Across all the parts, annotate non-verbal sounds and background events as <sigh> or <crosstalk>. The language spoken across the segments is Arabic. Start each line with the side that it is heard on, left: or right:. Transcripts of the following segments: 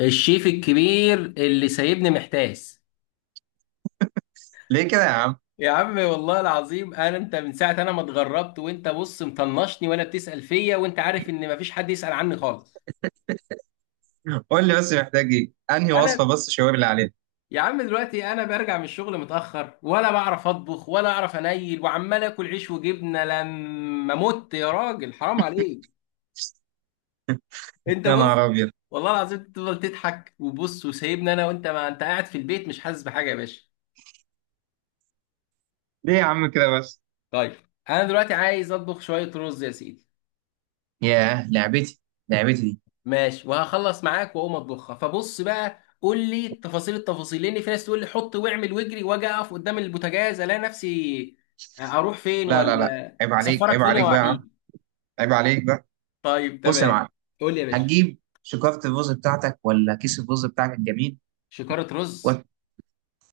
left: الشيف الكبير اللي سايبني محتاس.
right: ليه كده يا عم؟
left: يا عم والله العظيم انا انت من ساعه انا ما اتغربت وانت بص مطنشني ولا بتسال فيا، وانت عارف ان مفيش حد يسال عني خالص.
right: قول لي بس محتاج ايه، انهي وصفه
left: انا
right: بس شاور لي عليها.
left: يا عم دلوقتي انا برجع من الشغل متاخر، ولا بعرف اطبخ ولا اعرف انيل، وعمال اكل عيش وجبنه لما مت، يا راجل حرام عليك. انت
right: يا
left: بص،
right: نهار ابيض!
left: والله العظيم تفضل تضحك وبص وسايبني انا، وانت ما انت قاعد في البيت مش حاسس بحاجه يا باشا.
right: ليه يا عم كده بس؟
left: طيب، انا دلوقتي عايز اطبخ شويه رز يا سيدي.
right: ياه لعبتي، لعبتي دي.
left: ماشي وهخلص معاك واقوم اطبخها. فبص بقى قول لي تفاصيل التفاصيل، لان في ناس تقول لي حط واعمل واجري، واجي اقف قدام البوتاجاز الاقي نفسي اروح فين
right: لا لا لا،
left: ولا
right: عيب عليك،
left: اسفرك
right: عيب
left: فين يا
right: عليك بقى يا عم.
left: وحيد.
right: عيب عليك بقى.
left: طيب
right: بص يا
left: تمام،
right: معلم.
left: قول لي يا باشا.
right: هتجيب شكارة الرز بتاعتك ولا كيس الرز بتاعك الجميل؟
left: شكارة رز.
right: وت...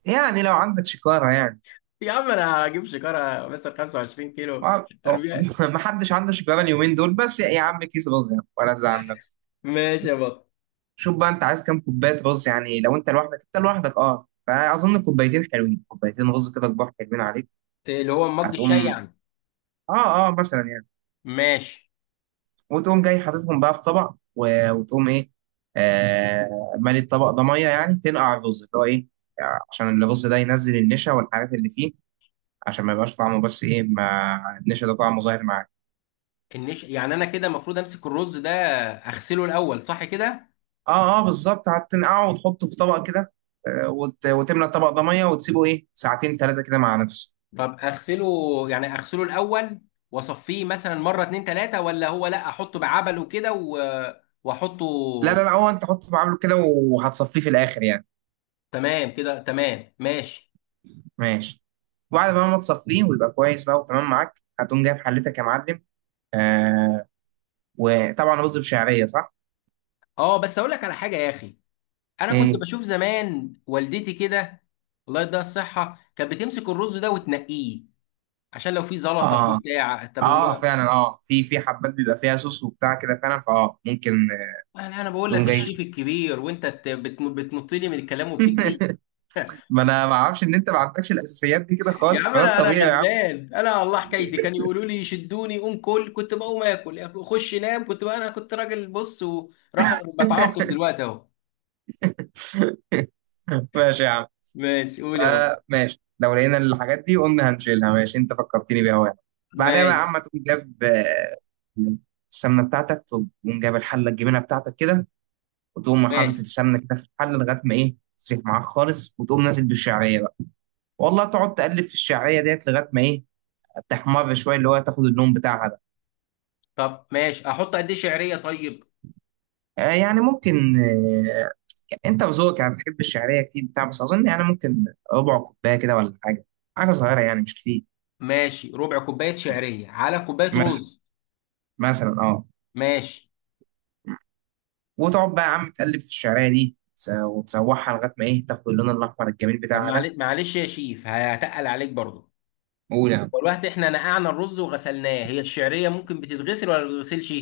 right: يعني لو عندك شكارة يعني.
left: يا عم انا هجيب شكارة مثلا 25 كيلو.
right: ما أو-
left: أربعين،
right: <laughs> ما حدش عنده شكارة اليومين دول، بس يا عم كيس رز يعني ولا تزعل نفسك.
left: ماشي يا بطل.
right: شوف بقى، انت عايز كام كوباية رز؟ يعني لو انت لوحدك، فاظن كوبايتين حلوين، كوبايتين رز كده كبار حلوين عليك.
left: اللي هو مج الشاي
right: هتقوم
left: يعني.
right: اه مثلا يعني،
left: ماشي.
right: وتقوم جاي حاططهم بقى في طبق وتقوم ايه، آه مالي الطبق ده ميه، يعني تنقع الرز اللي هو ايه، عشان الرز ده ينزل النشا والحاجات اللي فيه، عشان ما يبقاش طعمه، بس ايه، ما النشا ده طعمه ظاهر معاك.
left: النش يعني انا كده المفروض امسك الرز ده اغسله الاول، صح كده؟
right: اه اه، بالظبط، هتنقعه وتحطه في طبق كده. وتملى الطبق ده ميه وتسيبه ايه ساعتين ثلاثه كده مع نفسه.
left: طب اغسله، يعني اغسله الاول واصفيه مثلا مره اتنين تلاته، ولا هو لا احطه بعبل وكده واحطه.
right: لا لا لا، هو انت حطه بعامله كده وهتصفيه في الاخر يعني.
left: تمام كده تمام، ماشي.
right: ماشي. وبعد بقى ما تصفيه ويبقى كويس بقى وتمام معاك، هتقوم جايب حلتك يا معلم، آه، وطبعا رز بشعريه صح؟
left: اه بس اقول لك على حاجه يا اخي، انا كنت
right: امم.
left: بشوف زمان والدتي كده، الله يديها الصحه، كانت بتمسك الرز ده وتنقيه عشان لو في زلطه في
right: اه
left: بتاع، طب
right: اه،
left: هو
right: فعلا، في حبات بيبقى فيها صوص وبتاع كده فعلا، فاه ممكن.
left: انا بقول
right: تقوم
left: لك
right: جاي.
left: الشيف الكبير وانت بتنط لي من الكلام وبتجري.
right: <laughs> ما انا ما اعرفش ان انت ما عندكش الاساسيات دي كده
left: يا
right: خالص،
left: عم
right: فده
left: انا انا
right: الطبيعي يا عم.
left: غلبان، انا والله حكايتي كان يقولوا لي شدوني قوم كل، كنت بقوم اكل خش نام، كنت بقى انا كنت راجل بص ورخر بتعاقب دلوقتي اهو.
right: <laughs> ماشي يا عم.
left: ماشي قول يا بابا.
right: فماشي لو لقينا الحاجات دي قلنا هنشيلها، ماشي، انت فكرتني بيها وانا. بعدها بقى يا
left: ماشي.
right: عم تقوم جاب السمنه بتاعتك، تقوم جايب الحله الجبنه بتاعتك كده، وتقوم حاطط
left: ماشي.
right: السمنه كده في الحله لغايه ما ايه تسيح معاك خالص، وتقوم نازل بالشعريه بقى. والله تقعد تقلب في الشعريه ديت لغايه ما ايه تحمر شويه، اللي هو تاخد اللون بتاعها ده.
left: طب ماشي، احط قد ايه شعريه طيب؟
right: يعني ممكن. انت وذوقك يعني، بتحب الشعريه كتير بتاع، بس اظن يعني ممكن ربع كوبايه كده ولا حاجه، حاجه صغيره يعني مش كتير.
left: ماشي، ربع كوبايه شعريه على كوبايه
right: مثلا،
left: رز.
right: مثلا اه.
left: ماشي.
right: وتقعد بقى يا عم تقلب في الشعريه دي وتسوحها لغايه ما ايه تاخد اللون الاحمر الجميل
left: طب
right: بتاعها ده.
left: معلش يا شيف هتقل عليك برضه،
right: قول يعني.
left: والوقت احنا نقعنا الرز وغسلناه، هي الشعريه ممكن بتتغسل ولا ما بتتغسلش؟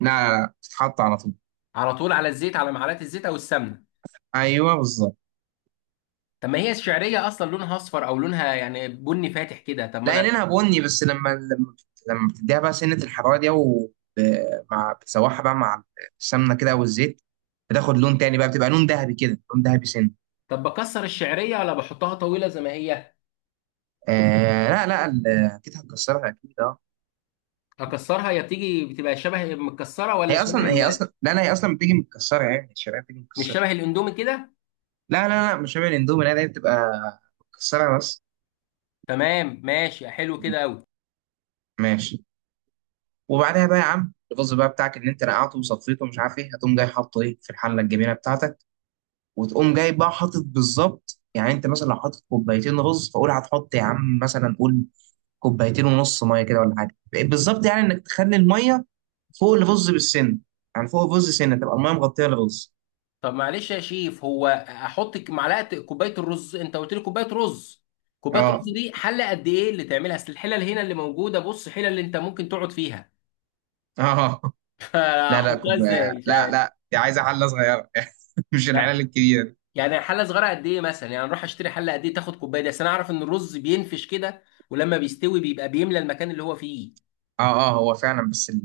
right: لا لا لا، تتحط على طول.
left: على طول على الزيت، على معلقه الزيت او السمنه؟
right: ايوه بالظبط.
left: طب ما هي الشعرية أصلا لونها أصفر أو لونها يعني بني فاتح كده، طب ما
right: لا
left: أنا.
right: عينينها بني، بس لما بتديها بقى سنة الحرارة دي ومع بتسوحها بقى مع السمنة كده والزيت، بتاخد لون تاني بقى، بتبقى لون ذهبي كده، لون ذهبي سن.
left: طب بكسر الشعرية ولا بحطها طويلة زي ما هي؟
right: آه لا لا، اكيد هتكسرها اكيد اه.
left: أكسرها يا بتيجي بتبقى شبه متكسرة ولا
right: هي
left: شبه
right: اصلا هي اصلا لا لا، هي اصلا بتيجي متكسرة، يعني الشرقية بتيجي
left: مش
right: متكسرة.
left: شبه الأندومي كده؟
right: لا لا لا، مش شبه الاندومي، لا لا، هي بتبقى متكسرة بس.
left: تمام ماشي، حلو كده أوي.
right: ماشي. وبعدها بقى يا عم الرز بقى بتاعك اللي انت نقعته وصفيته ومش عارف ايه، هتقوم جاي حاطه ايه في الحلة الجميلة بتاعتك، وتقوم جاي بقى حاطط بالظبط، يعني انت مثلا لو حاطط كوبايتين رز فقول هتحط يا عم مثلا، قول كوبايتين ونص ميه كده ولا حاجه، بالظبط يعني انك تخلي الميه فوق الرز بالسن، يعني فوق الرز سنه تبقى الميه مغطيه الرز.
left: طب معلش يا شيف، هو أحط معلقة كوباية الرز، أنت قلت لي كوباية رز. كوباية
right: اه
left: رز دي حلة قد إيه اللي تعملها؟ أصل الحلل هنا اللي موجودة، بص حلل اللي أنت ممكن تقعد فيها.
right: اه.
left: <laughs>
right: لا لا
left: فأحطها
right: كوب...
left: إزاي مش
right: لا
left: عارف.
right: لا، دي عايزه حله صغيره، <laughs> مش الحله الكبيره دي.
left: يعني حله صغيره قد ايه مثلا، يعني اروح اشتري حله قد ايه تاخد كوبايه دي؟ اصل انا اعرف ان الرز بينفش كده، ولما بيستوي بيبقى بيملى المكان اللي هو فيه.
right: اه اه، هو فعلا بس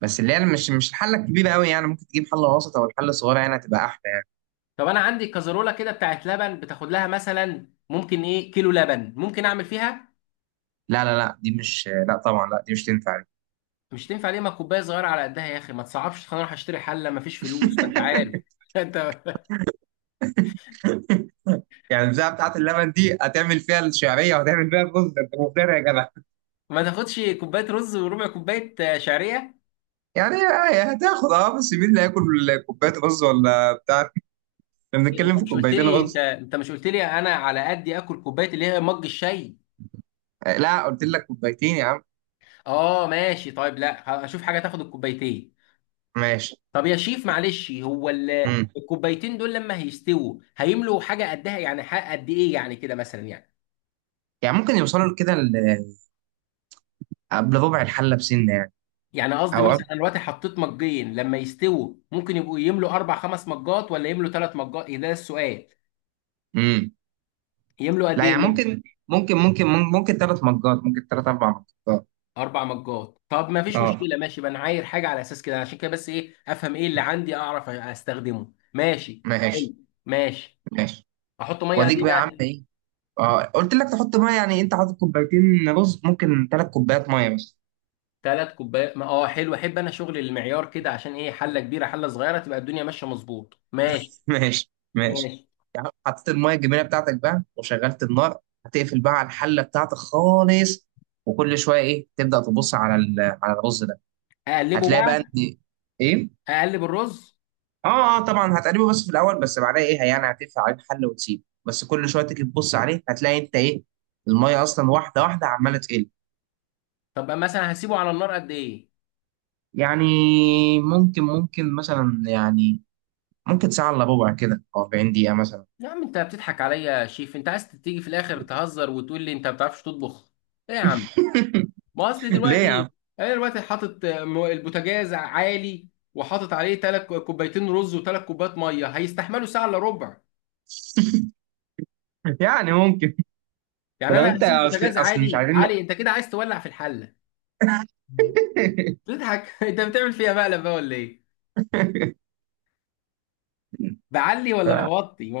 right: بس اللي هي مش الحله الكبيره قوي، يعني ممكن تجيب حله وسط او الحله الصغيره، يعني هتبقى احلى.
left: طب انا عندي كزرولة كده بتاعت لبن بتاخد لها مثلا ممكن ايه كيلو لبن، ممكن اعمل فيها؟
right: لا لا لا، دي مش، لا طبعا، لا دي مش تنفع.
left: مش تنفع ليه؟ ما كوبايه صغيره على قدها يا اخي، ما تصعبش، خلينا اروح اشتري حله ما فيش فلوس ما انت عارف. <laughs> انت
right: يعني البتاعه بتاعت اللبن دي هتعمل فيها الشعريه وهتعمل فيها الرز ده، انت مفتري يا جدع.
left: ما تاخدش كوبايه رز وربع كوبايه شعريه؟
right: يعني هتاخد اه، بس مين اللي هياكل كوبايه رز ولا بتاع، احنا
left: إيه، انت
right: بنتكلم في
left: مش قلت
right: كوبايتين
left: لي، انت
right: رز.
left: انت مش قلت لي انا على قدي اكل كوبايه اللي هي مج الشاي؟
right: لا قلت لك كوبايتين يا عم.
left: اه ماشي طيب، لا اشوف حاجه تاخد الكوبايتين.
right: ماشي.
left: طب يا شيف معلش، هو
right: امم.
left: الكوبايتين دول لما هيستووا هيملوا حاجه قدها، يعني حق قد ايه يعني كده مثلا يعني؟
right: يعني ممكن يوصلوا كده قبل ربع الحله بسنه يعني،
left: يعني قصدي
right: او قبل.
left: مثلا انا دلوقتي حطيت مجين، لما يستووا ممكن يبقوا يملوا اربع خمس مجات، ولا يملوا ثلاث مجات؟ إيه ده السؤال،
right: امم.
left: يملوا قد
right: لا
left: ايه
right: يعني ممكن 3 مجات، ممكن ثلاث اربع مجات.
left: اربع مجات؟ طب ما فيش
right: اه
left: مشكله، ماشي بقى انا عاير حاجه على اساس كده، عشان كده بس ايه افهم ايه اللي عندي اعرف استخدمه ماشي. حلو
right: ماشي
left: ماشي.
right: ماشي.
left: احط ميه قد
right: واديك
left: ايه
right: بقى يا عم
left: بقى؟
right: ايه، اه قلت لك تحط ميه، يعني انت حاطط كوبايتين رز ممكن 3 كوبايات ميه بس.
left: ثلاث كوبايات، ما اه حلو، احب انا شغل المعيار كده، عشان ايه حله كبيره حله صغيره تبقى الدنيا ماشيه مظبوط، ماشي
right: <laughs> ماشي ماشي.
left: ماشي.
right: يعني حطيت الميه الجميله بتاعتك بقى وشغلت النار، هتقفل بقى على الحله بتاعتك خالص، وكل شويه ايه تبدا تبص على على الرز ده،
left: اقلبه
right: هتلاقي بقى ان
left: بقى.
right: ايه.
left: اقلب الرز.
right: اه اه، طبعا هتقلبه بس في الاول، بس بعدها ايه يعني هتقفل عليه الحله وتسيبه، بس كل شويه تيجي تبص عليه هتلاقي انت ايه، الميه اصلا واحده واحده عماله تقل.
left: طب مثلا هسيبه على النار قد ايه؟
right: يعني ممكن ممكن مثلا يعني ممكن ساعه الا ربع كده او 40 دقيقه مثلا.
left: يا عم انت بتضحك عليا يا شيف، انت عايز تيجي في الاخر تهزر وتقول لي انت ما بتعرفش تطبخ؟ ايه يا عم ما
right: <laughs>
left: اصل
right: ليه يا
left: دلوقتي،
right: عم؟
left: انا دلوقتي حاطط البوتاجاز عالي، وحاطط عليه ثلاث كوبايتين رز وثلاث كوبايات ميه، هيستحملوا ساعه الا ربع؟
right: <laughs> يعني ممكن. ده
left: يعني
right: لو
left: انا
right: انت
left: هسيب
right: اصل
left: البوتاجاز
right: اصل مش
left: عالي
right: عايزين.
left: عالي، انت كده عايز تولع في الحله؟
right: <laughs>
left: تضحك. <laughs> انت بتعمل فيها مقلب بقى ولا ايه؟ بعلي ولا
right: ف...
left: بوطي ما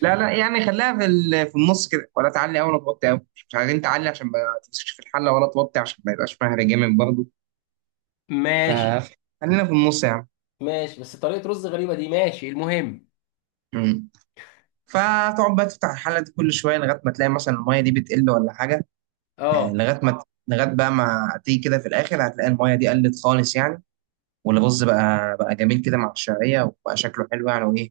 right: لا لا، يعني خليها في في النص كده، ولا تعلي قوي ولا توطي قوي، مش عايزين تعلي عشان ما تمسكش في الحله، ولا توطي عشان ما يبقاش مهري جامد برضه،
left: ماشي.
right: فخلينا في النص يعني.
left: ماشي بس طريقة رز غريبة دي، ماشي المهم.
right: مم. فتقعد بقى تفتح الحله دي كل شويه لغايه ما تلاقي مثلا الميه دي بتقل ولا حاجه،
left: اه،
right: لغايه ما، لغايه بقى ما تيجي كده في الاخر هتلاقي الميه دي قلت خالص يعني، والرز بقى جميل كده مع الشعريه وبقى شكله حلو يعني وايه،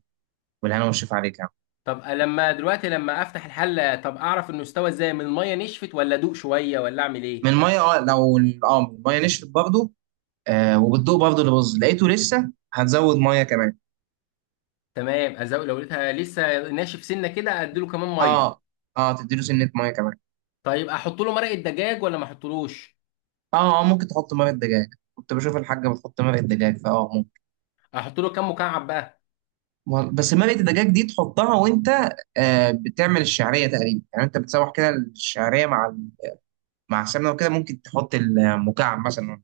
right: والهنا والشفا عليك يعني.
left: طب لما دلوقتي لما افتح الحلة، طب اعرف انه استوى ازاي، من المية نشفت ولا ادوق شوية ولا اعمل
right: من
left: ايه؟
right: الميه، اه لو اه من الميه نشفت برضه، آه وبتدوق برضه اللي باظ لقيته لسه هتزود ميه كمان.
left: تمام، ازوق لو لقيتها لسه ناشف سنة كده اديله كمان
right: اه
left: مية.
right: اه، تديله سنه ميه كمان.
left: طيب احط له مرقة دجاج ولا ما احطلوش؟
right: اه اه، ممكن تحط مرقه دجاج، كنت بشوف الحاجه بتحط مرقه دجاج فاه ممكن.
left: احط له كام مكعب بقى؟
right: بس مرقه الدجاج دي تحطها وانت آه بتعمل الشعريه تقريبا، يعني انت بتسوح كده الشعريه مع مع السمنه وكده، ممكن تحط المكعب مثلا.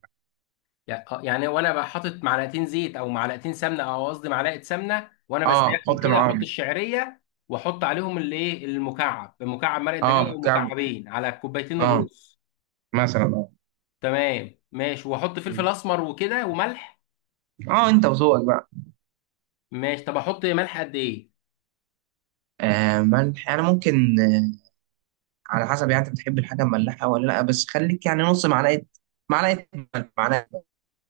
left: يعني يعني وانا بقى حاطط معلقتين زيت او معلقتين سمنه، او قصدي معلقه سمنه، وانا
right: اه
left: بسيحهم
right: حط
left: كده احط
right: معاهم.
left: الشعريه، واحط عليهم الايه المكعب، مكعب مرق الدجاج
right: اه
left: او
right: مكعب،
left: مكعبين على كوبايتين
right: اه،
left: الرز؟
right: مثلا اه.
left: تمام ماشي، واحط فلفل اسمر وكده وملح.
right: اه انت وذوقك بقى.
left: ماشي طب احط ملح قد ايه؟
right: آه ملح، انا ممكن على حسب، يعني انت بتحب الحاجه مملحه ولا لا، بس خليك يعني نص معلقه، معلقه ملح، معلقه.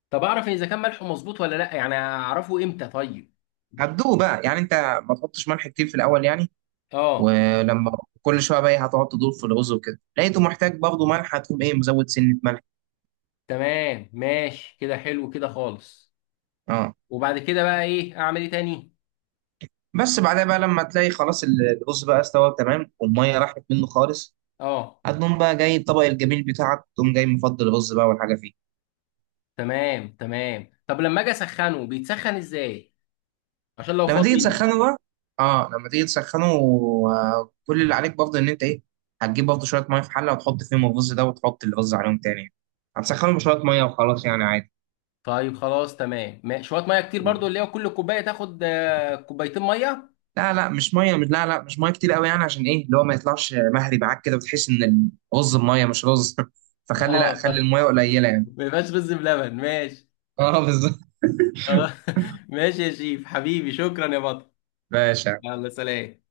left: طب اعرف اذا كان ملحه مظبوط ولا لا، يعني اعرفه امتى طيب؟
right: هتدوق بقى، يعني انت ما تحطش ملح كتير في الاول يعني.
left: اه.
right: ولما كل شويه بقى إيه، هتقعد تدور في الرز وكده، لقيته محتاج برضه ملح هتقوم ايه مزود سنه ملح.
left: تمام ماشي كده، حلو كده خالص.
right: اه
left: وبعد كده بقى ايه اعمل ايه تاني؟
right: بس بعدها بقى لما تلاقي خلاص الرز بقى استوى تمام والميه راحت منه خالص،
left: اه.
right: هتقوم بقى جاي الطبق الجميل بتاعك، تقوم جاي مفضل الرز بقى والحاجه فيه.
left: تمام تمام، طب لما اجي اسخنه بيتسخن ازاي؟ عشان لو
right: لما
left: فاض
right: تيجي
left: مني.
right: تسخنه بقى، اه لما تيجي تسخنه كل اللي عليك برضه ان انت ايه، هتجيب برضه شويه ميه في حله وتحط فيهم الرز ده وتحط الرز عليهم تاني، هتسخنه بشويه ميه وخلاص يعني عادي.
left: طيب خلاص تمام، شويه ميه كتير برضو، اللي هو كل كوبايه تاخد كوبايتين ميه؟
right: لا لا، مش ميه، مش، لا لا، مش ميه كتير قوي، يعني عشان ايه اللي هو ما يطلعش مهري معاك كده، وتحس ان الرز بميه مش رز. <laughs>
left: <laughs>
right: فخلي، لا
left: اه
right: خلي
left: طيب،
right: الميه قليله يعني.
left: ما يبقاش رز بلبن ماشي.
right: اه بالظبط.
left: خلاص. <laughs> ماشي يا شيف حبيبي، شكرا يا بطل.
right: باشا.
left: يلا سلام.